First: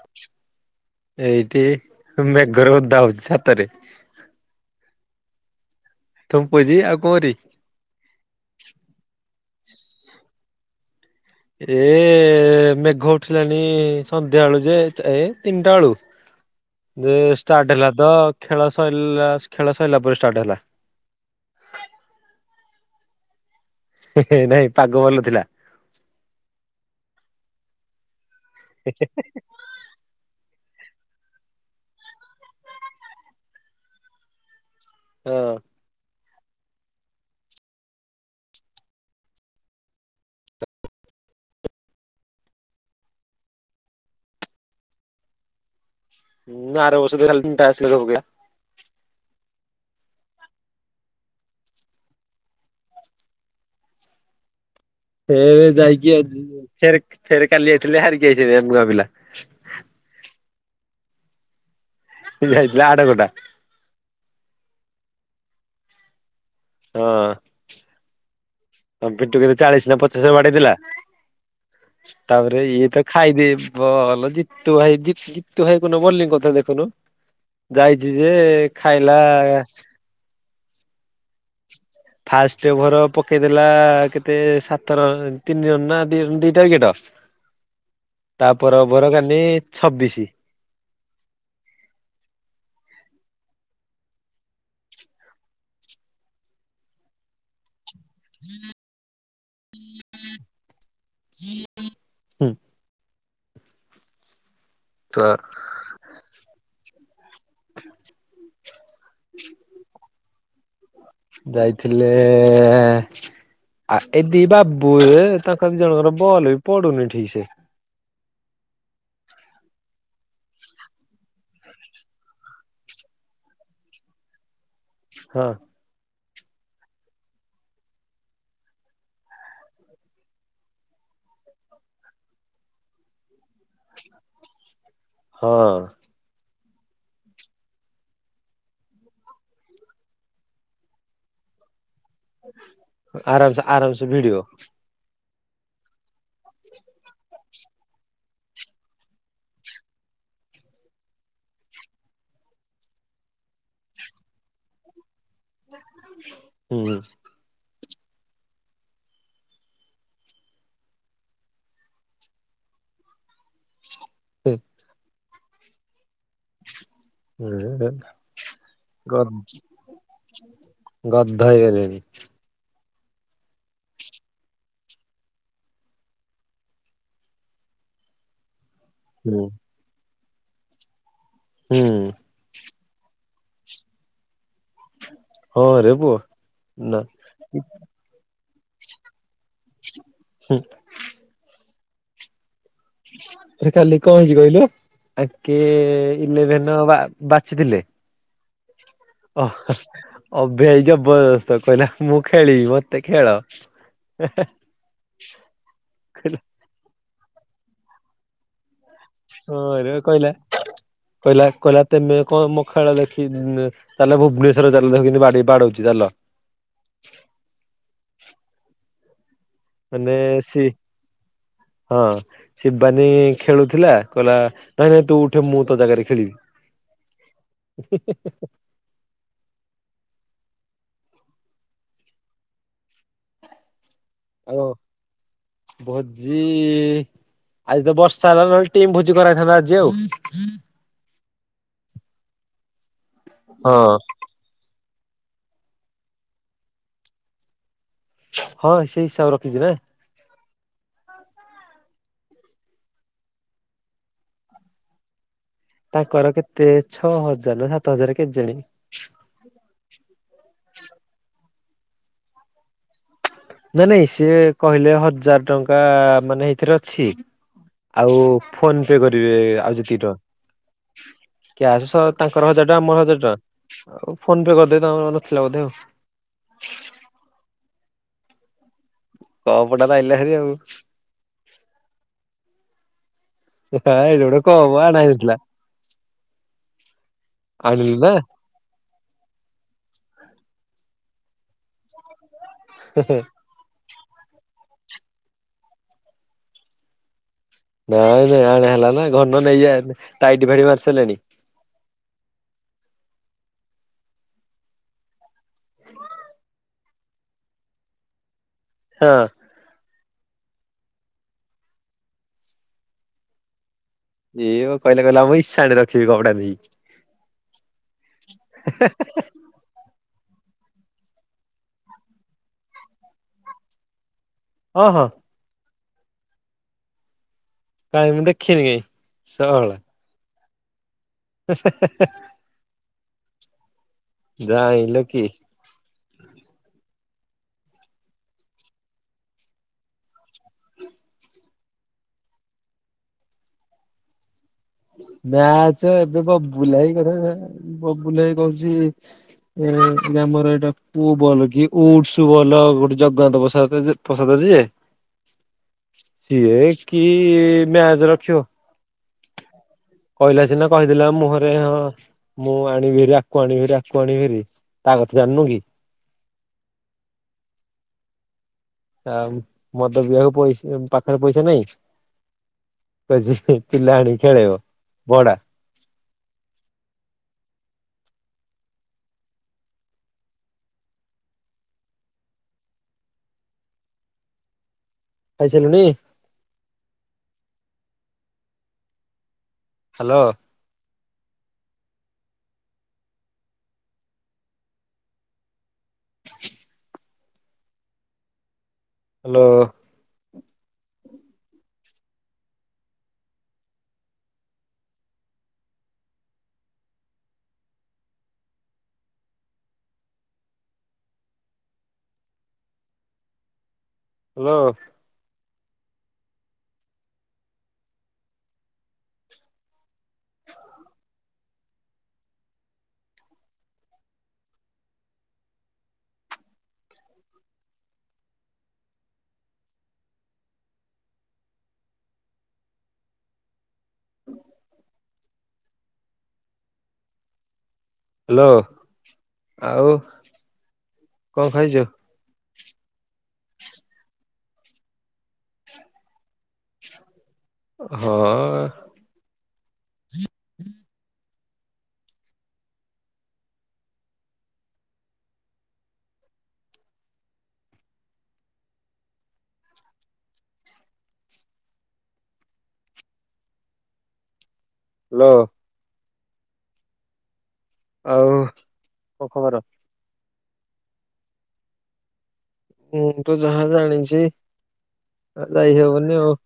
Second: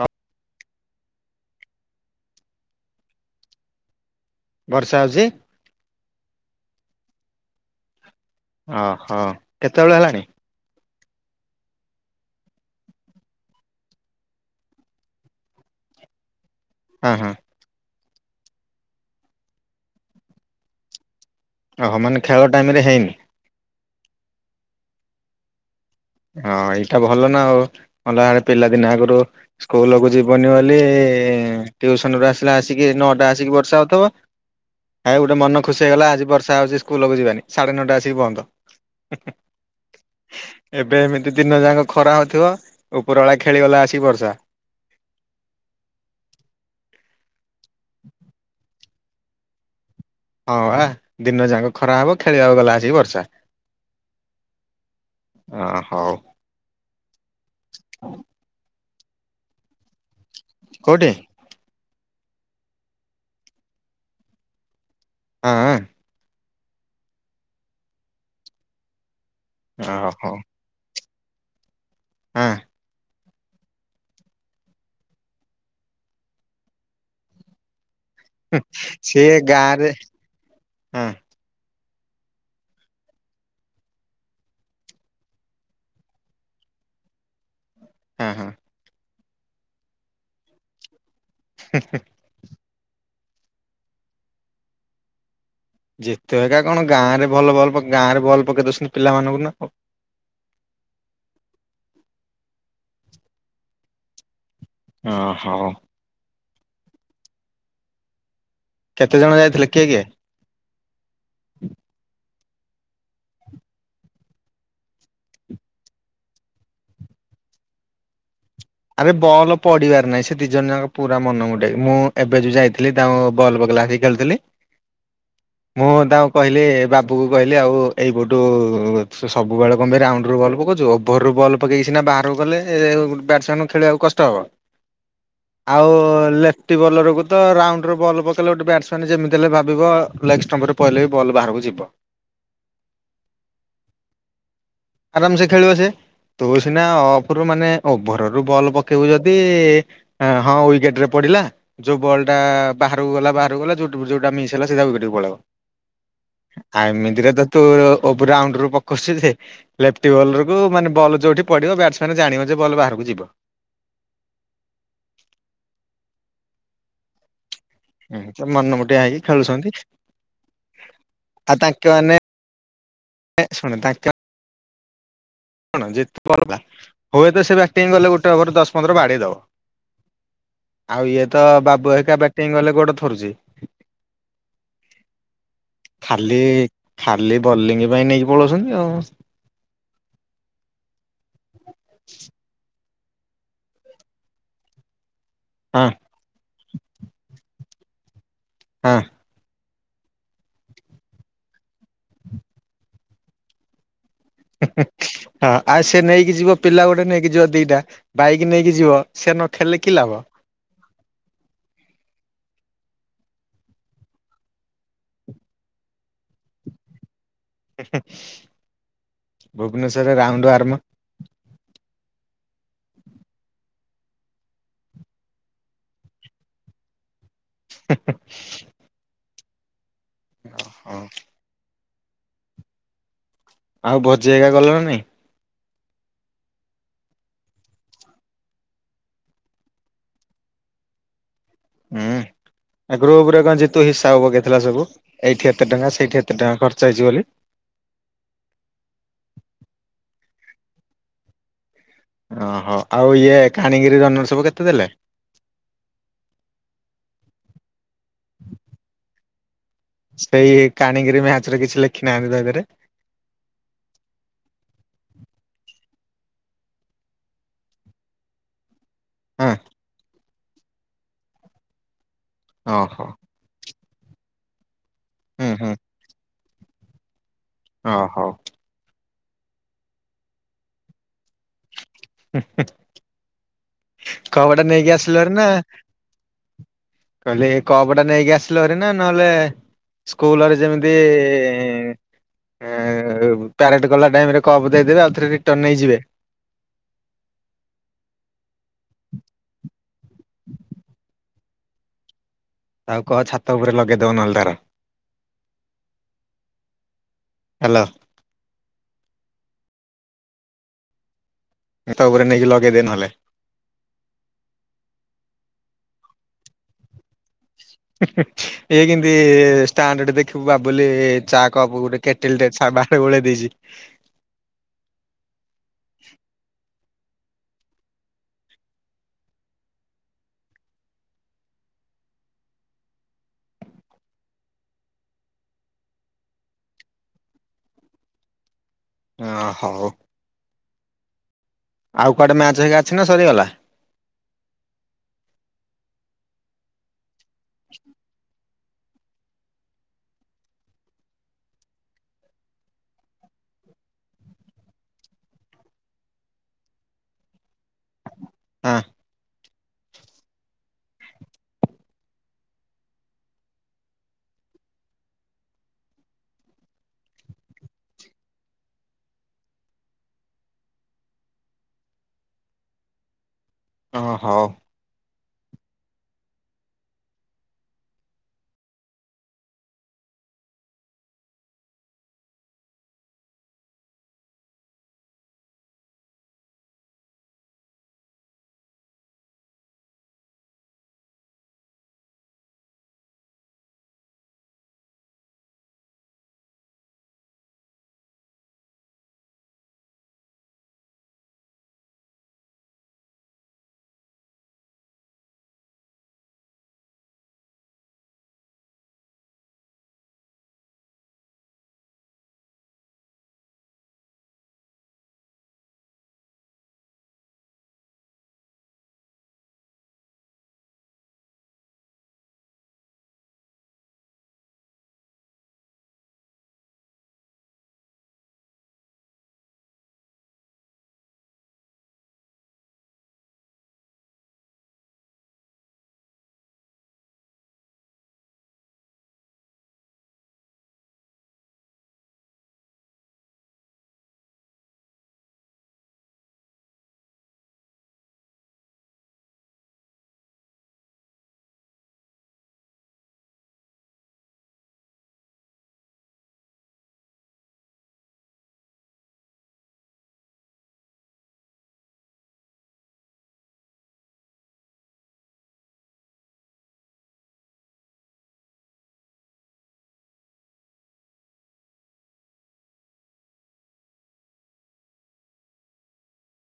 ହଁ ଏଇ ଇ ମେଘରେ ଓଦା ହୋଉଚି ଛାତରେ। ବର୍ଷା ହୋଉଛି? ତୁମ୍ପୁଜି ଆଉ କଣ କରିବି? ଓହୋ। କେତେବେଳ ହେଲାଣି? ଏ ମେଘ ଉଠେଇଲାଣି ସନ୍ଧ୍ୟାବେଳୁ ଯେ ଏ ତିନିଟା ବେଳୁ ହଁ ଏ ହଁ ଷ୍ଟାର୍ଟ ହେଲା ତ ଖେଳ ସରିଲା ଖେଳ ସଇଲା ପରେ ଷ୍ଟାର୍ଟ ହେଲା। ଓହୋ ମାନେ ଖେଳ ଟାଇମ ରେ ହେଇନି? ହେଃ ହେଃ ନାଇଁ ପାଗ ଭଲ ଥିଲା। ହଁ ଏଇଟା ଭଲ ନା ଆଉ ସନ୍ଧ୍ୟାବେଳେ ପିଲାଦିନ ଆଗରୁ ସ୍କୁଲ କୁ ଯିବନି ବୋଲି ସେ ଟିଉସନ ରୁ ଆସିଲା ଆସିକି ନଅଟା ଆସିକି ବର୍ଷା ହଉଥିବ ଆଉ ହଁ ଗୋଟେ ମନ ଖୁସି ହେଇଗଲା ଆଜି ବର୍ଷା ବର୍ଷା ହଉଛି ସ୍କୁଲକୁ ଯିବାନି ସାଢେ ନଅଟା ଆସିକି ବନ୍ଦ। ଏବେ ଏମିତି ଦିନ ଯାକ ଖରା ହଉଥିବ ଉପରବେଳା ଖେଳିଗଲା ଆସି ବର୍ଷା ମୁଁ ଆରବର୍ଷ ଖାଲି ତାସ୍ ଖେଳ ପକେଇବି। ହଁ ବା ଦିନ ଯାଙ୍କ ଖରା ହବ ଖେଳିବାକୁ ଗଲା ଆସି ବର୍ଷା। ଅ ଫେରେ ହଉ ଯାଇକି ଫେରେ ଫେରେ କାଲି ଯାଇଥିଲେ ହାରିକି ଆସିଛନ୍ତି ଏ ପୁଅପିଲା। କୋଉଠି? ଯାଇଥିଲେ ଆଡକଟା। ହଁ। ହଁ। ବିଟୁ କେତେ ଚାଳିଶ ନା ଓହୋ ପଚାଶ ବାଡେଇ ଥିଲା? ହଁ ତାପରେ ଇଏ ତା ଖାଇଦିଏ ବଲ ଜିତୁଭାଇ ଜିତ୍ ଜିତୁଭାଇ କୋଉନ ବୋଲିଂ କରୁଥିଲା ଦେଖୁନୁ ଯାଇ ଯି ଯିଏ ଖାଇଲା ସିଏ ଗାଁରେ ହଁ ଫାଷ୍ଟ ଓଭର ପକେଇଦେଲା କେତେ ସାତ ର ତିନି ରନ ନା ଦିଟା ୱିକେଟ। ହଁ ହଁ ତା ପର ଓଭର ମାନେ ଛବିଶି। ହା ହା। ଯେତେ ଜାଗା କଣ ଗାଁ ରେ ଭଲ ଭଲ ଗାଁରେ ବଲ ପକେଇ ଦଉଛନ୍ତି ପିଲମାନଙ୍କୁ ନା? ଆଉ। [inaudible] ଅ ହୁଁ ହୋ। [unintelligible] କେତେ ଜଣ ଯାଇଥିଲେ କିଏ କିଏ? ଯାଇଥିଲେ [unintelligible] ତାଙ୍କ ଦି ଜଣଙ୍କର ବଲ ବି ପଡୁନି ଠିକ ସେ। ଆରେ ବଲ୍ ପଡିବାର ନାହିଁ ସେ ଦି ଜଣ ଯାକ ପୁରା ମନ ମଟିଆ ମୁଁ ଏବେ ଯୋଉ ଯାଇଥିଲି ତାଙ୍କୁ ବଲ ପକେଇଲା ଆସିକି ଖେଳୁଥିଲି ହଁ ମୁଁ ତାଉ କହିଲେ ବାବୁକୁ କହିଲି ଆଉ ଏଇପଟୁ ସବୁବେଳେ କଣ ପାଇଁ ରାଉଣ୍ଡରୁୁ ବଲ୍ ପକାଉଛୁ ଓଭରରୁୁ ବଲ୍ ପକେଇ ସିନା ବାହାରକୁ କଲେ ବ୍ୟାଟସମ୍ୟାନ୍ ଖେଳିବାକୁ କଷ୍ଟ ହବ? ହଁ ଆଉ ଲେ ବଲରକୁ ତ ରାଉଣ୍ଡର ବଲ୍ ପକେଇଲେ ଗୋଟେ ବ୍ୟାଟ୍ସମ୍ୟାନ୍ ଯେମିତି ହେଲେ ଭାବିବ ଲେଗ୍ ଷ୍ଟମ୍ପରେ ପହିଲେ ବି ବଲ୍ ବାହାରକୁ ଯିବ ଆରାମ ସେ ଆରାମ ସେ ଭିଡିଓ ଆରାମ ସେ ଖେଳିବ ସେ ତୁ ସିନା ଅଫ ରୁ ମାନେ ଓଭର ବଲ ପକେଇବୁ ଯଦି ହଁ ୱିକେଟ ରେ ପଡିଲା ଯୋଉ ବଲ୍ ଟା ବାହାରକୁ ଗଲା ବାହାରକୁ ଗଲା ଯୋଉଟା ମିସ ହେଲା ସେଇଟା। ଆ ହୁଁ ଏମିତିରେ ତ ତୁ ରାଉଣ୍ଡ ରୁ ପକଉଛି ଲେଫିଟି ବଲ ମାନେ ବଲ୍ ଯୋଉଠି ପଡିବ ବ୍ୟାଟସମ୍ୟାାନ ଜାଣିବ ଯେ ବଲ୍ ବାହାରକୁ ଯିବ। [unintelligible] ଏମିତି ମନମୁଟିଆ ହେଇକି ଗ ଖେଳୁଛନ୍ତି ଗଧ ଆଉ ତାଙ୍କେ ହେଇଗଲେଣି ମାନେ [unintelligible] [inaudible] ହୁଏତ ସେ ବ୍ୟାଟିଂ ଗଲେ ଗୋଟେଭର ଦଶ ପନ୍ଦର ବାଡିେଇ ଦବ ହୁଁ ଆଉ ଇଏ ତ ବାବୁ ହୁଁ ହୋ ବାଟିଙ୍ଗ ଗଲେ ଗୋଟେ [unintelligible] ହଁ ରେ ପୁଅ ଖାଲି ନା ଖାଲି ବଲିଙ୍ଗ ପାଇଁ ନେଇ ବଳ ଅଛନ୍ତି ଆଉ ହୁଁ [unintelligible] ଆରେ କାଲି କଣ ହେଇଛି କହିଲୁ? ଆଙ୍କେ ହଁ ଇଲେଭେନ ବାଛିଥିଲେ ହଁ ଓ ଅ ଭାଇ ଜବରଦସ୍ତ କହିଲା ମୁଁ ଖେଳିବି ମତେ ଖେଳଅ ହଁ ଆଉ ସେ ନେଇକି କହିଲା ଯିବ ପିଲା ଗୋଟେ ନେଇକି ଯିବ ଦିଟା ବାଇକ ନେଇକି ଯିବ ସେ ନ ହଁ ଖେଳିଲେ କି ଏ ଲାଭ କହିଲା କହିଲା କହିଲା ତେମେ। ମଖାଳ ଦେଖି ଚାଲ ଭୁବନେଶ୍ୱର ଚାଲ ଦେଖ କିମିତି ବାଡେଇ ବାଡଉଚି ଚାଲ। [unintelligible] ମାନେ ଭୁନେଶ୍ବରରେ ରାଉଣ୍ଡ ସି ଆରମ୍ଭ। ହଁ ଶିବାନୀ ଖେଳୁଥିଲା କହିଲା ନାଇଁ ନାଇଁ ତୁ ଉଠେ ମୁଁ ତୋ ଜାଗାରେ ଖେଳିବି। [unintelligible] ହଁ। ଆଉ ଭଜି ଏକା ଆଉ ଗଲଣି ନା ନାହିଁ। ଭୋଜି ଆଜି ତ ବର୍ଷା ହେଲା ନହେଲେ ଟିମ୍ ଭୋଜି କରା ହେଇଥାନ୍ତା ଆଜି ଆଉ। ହୁଁ। ଗ୍ରୁପ ରେ କଣ ଜିତୁ ହଁ ହିସାବ ପକେଇଥିଲା ସବୁ। ଏଇଠି ଏତେ ଟଙ୍କା ସେଇଠି ଏତେ ଟଙ୍କା ଖର୍ଚ୍ଚ ହେଇଛି ବୋଲି। ହଁ ସେଇ ହିସାବ ରଖିଛି ନା। ଓହୋ ଆଉ ଇଏ କାଣଗିରି ଜନଲ ସବୁ କେତେ ଦେଲେ। ତାଙ୍କର କେତେ ଛଅ ହଜାର ସାତ ହଜାର କେଜାଣି। ସେଇ କାଣୀଗିରି। ରେ କିଛି ଲେଖିନାହାନ୍ତି ତ ଏଥିରେ। ନାଇ ନାଇଁ ସିଏ କହିଲେ ହଜାର ଟଙ୍କା ମାନେ ଏଇଥିରେ ଅଛି ଆଉ ଫୋନ। କେତେ କରିବେ ହଁ ଆଉ ଯେତିକିଟ [unintelligible] କ୍ୟାସ। ତାଙ୍କର ହଜାର ଟଙ୍କା ମୋର ଓହୋ ହଜାର ଟଙ୍କା। ଆଉ ଫୋନ ପେ କରିଦେ। ନଥିଲା ହୁଁ ବୋଧେ। ହୁଁ ଓ ହଉ। କପ୍ ଟା ତ ଆଇଲା ଭାରି। ହ ଏଇଟା [inaudible] ଗୋଟେ କପ ଟା ନେଇକି ଆଣା ଆସିଲ ଭାରି ହେଇନଥିଲା ନା କହିଲି କପ୍ ଆଣିଲୁ ଟା ନା ନେଇକି ଆସିଲ ଭାରି ନା। ନା ନହେଲେ ସ୍କୁଲରେ ଯେମିତି। ଆ ପ୍ୟଲେଟ ଗଲା ଟାଇମ ରେ କପ୍ ଦେଇଦେବେ ଆଉ ଥରେ ରିଟର୍ନ ନେଇଯିବେ। ନାଇଁ ନାଇଁ ଆଣେ ହେଲା ନା ଘନ ନେଇଯାନି। ଟାଇଟ୍ ଭାଡ଼ି ମାରିସାରିଲାନି। [inaudible] ଆଉ କହ ଛାତ ଉପରେ ଲଗେଇଦବ ନ ହେଲେ ତାର ହ୍ୟାଲୋ। ହଁ। ତା ଉପରେ ନେଇକି ଲଗେଇ ଦେ ନ ହେଲେ। ଏଇ କହିଲେ କହିଲା ଆମ ଇଶାନ ରେ ରଖିବି କପଡ଼ା ଦେଇକି। ହଇଗଛନ୍ତିି ସ୍ଷ୍ଟାଣ୍ଡର୍ଡ ଦେ [inaudible] ଦେଖିବୁ ବା ବୁଲି ଚା କପ ଗୋଟେ କେଟିଲ ଟେ ବା ବଳେଇ [inaudible] ଦେଇଛି। ହଁ ହଁ। [inaudible] କାହିଁ ମୁଁ ଦେଖିନି କାଇହିଁ ସଳ ହ [inaudible] ଯା ହେଲେ କି? ହ ହଉ ଆଉ କୁଆଡେ ମ୍ୟାଚ ହେଇକି ଅଛି ନା ସରିଗଲା। ମ୍ୟାଚ୍ ଏବେ କ ବୁଲାଇ କରି ବବୁଲଭାଇ କହୁଛି ଏ ଆମର ଏଇଟା ପୁଅ ଭଲ କି ଉଡସ ଭଲ ଗୋଟେ ଜଗନ୍ନାଥ ପ୍ରସାଦ ପ୍ରସାଦ ଯିଏ। [inaudible] ସିଏ କି ମ୍ୟାଚ ହଁ [inaudible] କହିଲା ସିନା କହିଦେଲା ମୁହଁରେ ହଁ ମୁଁ ଆଣିବି କିରି ଆକୁ ଆଣିବି କିରି ଆକୁ ଆଣିବି କିରି ତା କଥା ଜାଣିନୁ କି? [inaudible] ଆ ମଦ ପିଇବାକୁ ପଇସା ପାଖରେ ପଇସା ନାହିଁ। [inaudible] ପିଲା ହଁ ଆଣି ହଉ। ଖେଳେଇବ। ଭଡ଼ା [inaudible] ଖାଇସାଇଲୁଣି? [inaudible] ହାଲୋ। ହାଲୋ। ହାଲୋ। [inaudible] ହାଲୋ ଆଉ [inaudible] କଣ ଖାଇଛୁ? [inaudible] ହଁ। [inaudible] ହାଲୋ। ଆଉ କ ଖବର? ମୁଁ ତୁ ଯାହା ଜାଣିଛି [inaudible] ଯାଇହବନି ଆଉ।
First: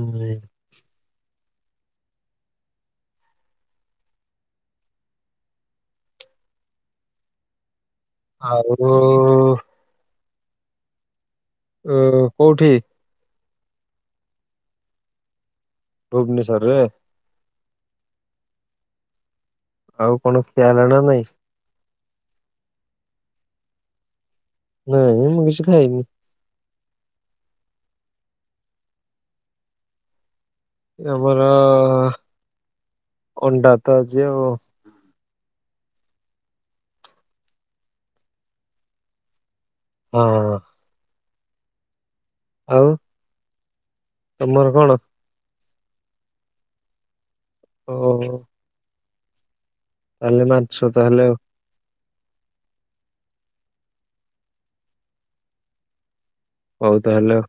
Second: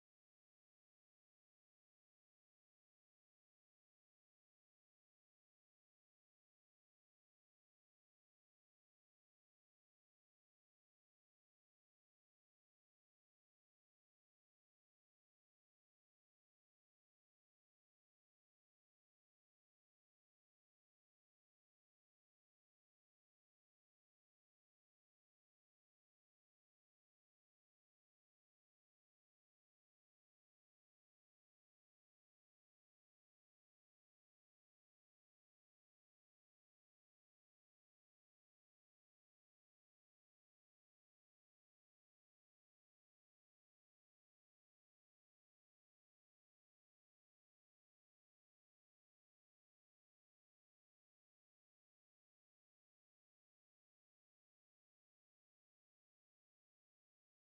ଉଁ ହୁଁ। [inaudible] ଆଉ ଅ କୋଉଠି? ଭୁବନେଶ୍ୱରରେ। ଆଉ କଣ ଖିଆହେଲା ନା ନାଇଁ? ନାଇଁ ମୁଁ କିଛି ଖାାଇନି। ଆମର [inaudible] ଅଣ୍ଡା ତ ଯେଉ ହଁ। ଆଉ [inaudible] ତମର କଣ? ଓହୋ। ତାହଲେ ମାଛ ତାହଲେ। ହଉ ତାହେଲେ।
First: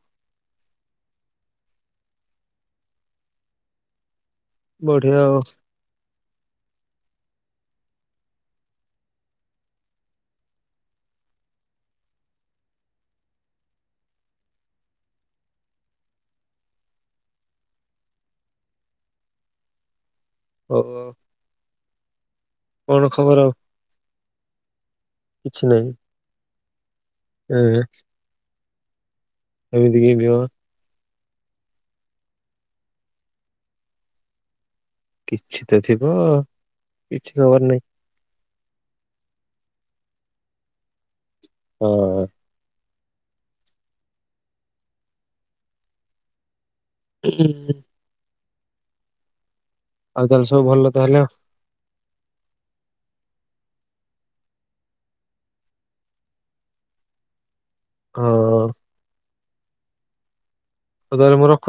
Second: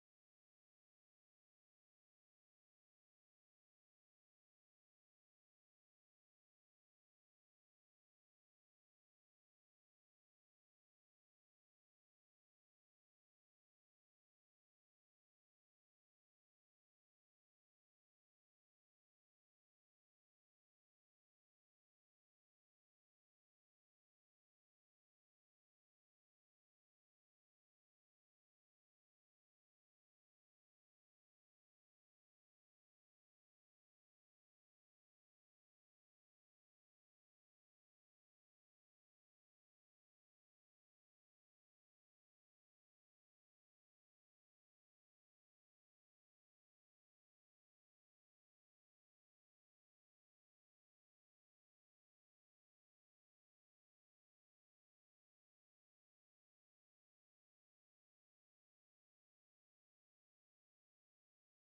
ବଢିଆ ଆଉ। ହଉ। କଣ ଖବର ଆଉ? କିଛି ନାହିଁ। ହୁଁ। ଏମିତି କିଏ ଯିବ। କିଛି ତ ଥିବ କିଛି ଖବର ନାହିଁ। ହଁ। [inaudible] ଆଉ ତାହେଲେ ସବୁ ଭଲ ତାହେଲେ ଆଉ। [inaudible] ହଁ। ହଉ ତାହେଲେ ମୁଁ ରଖୁ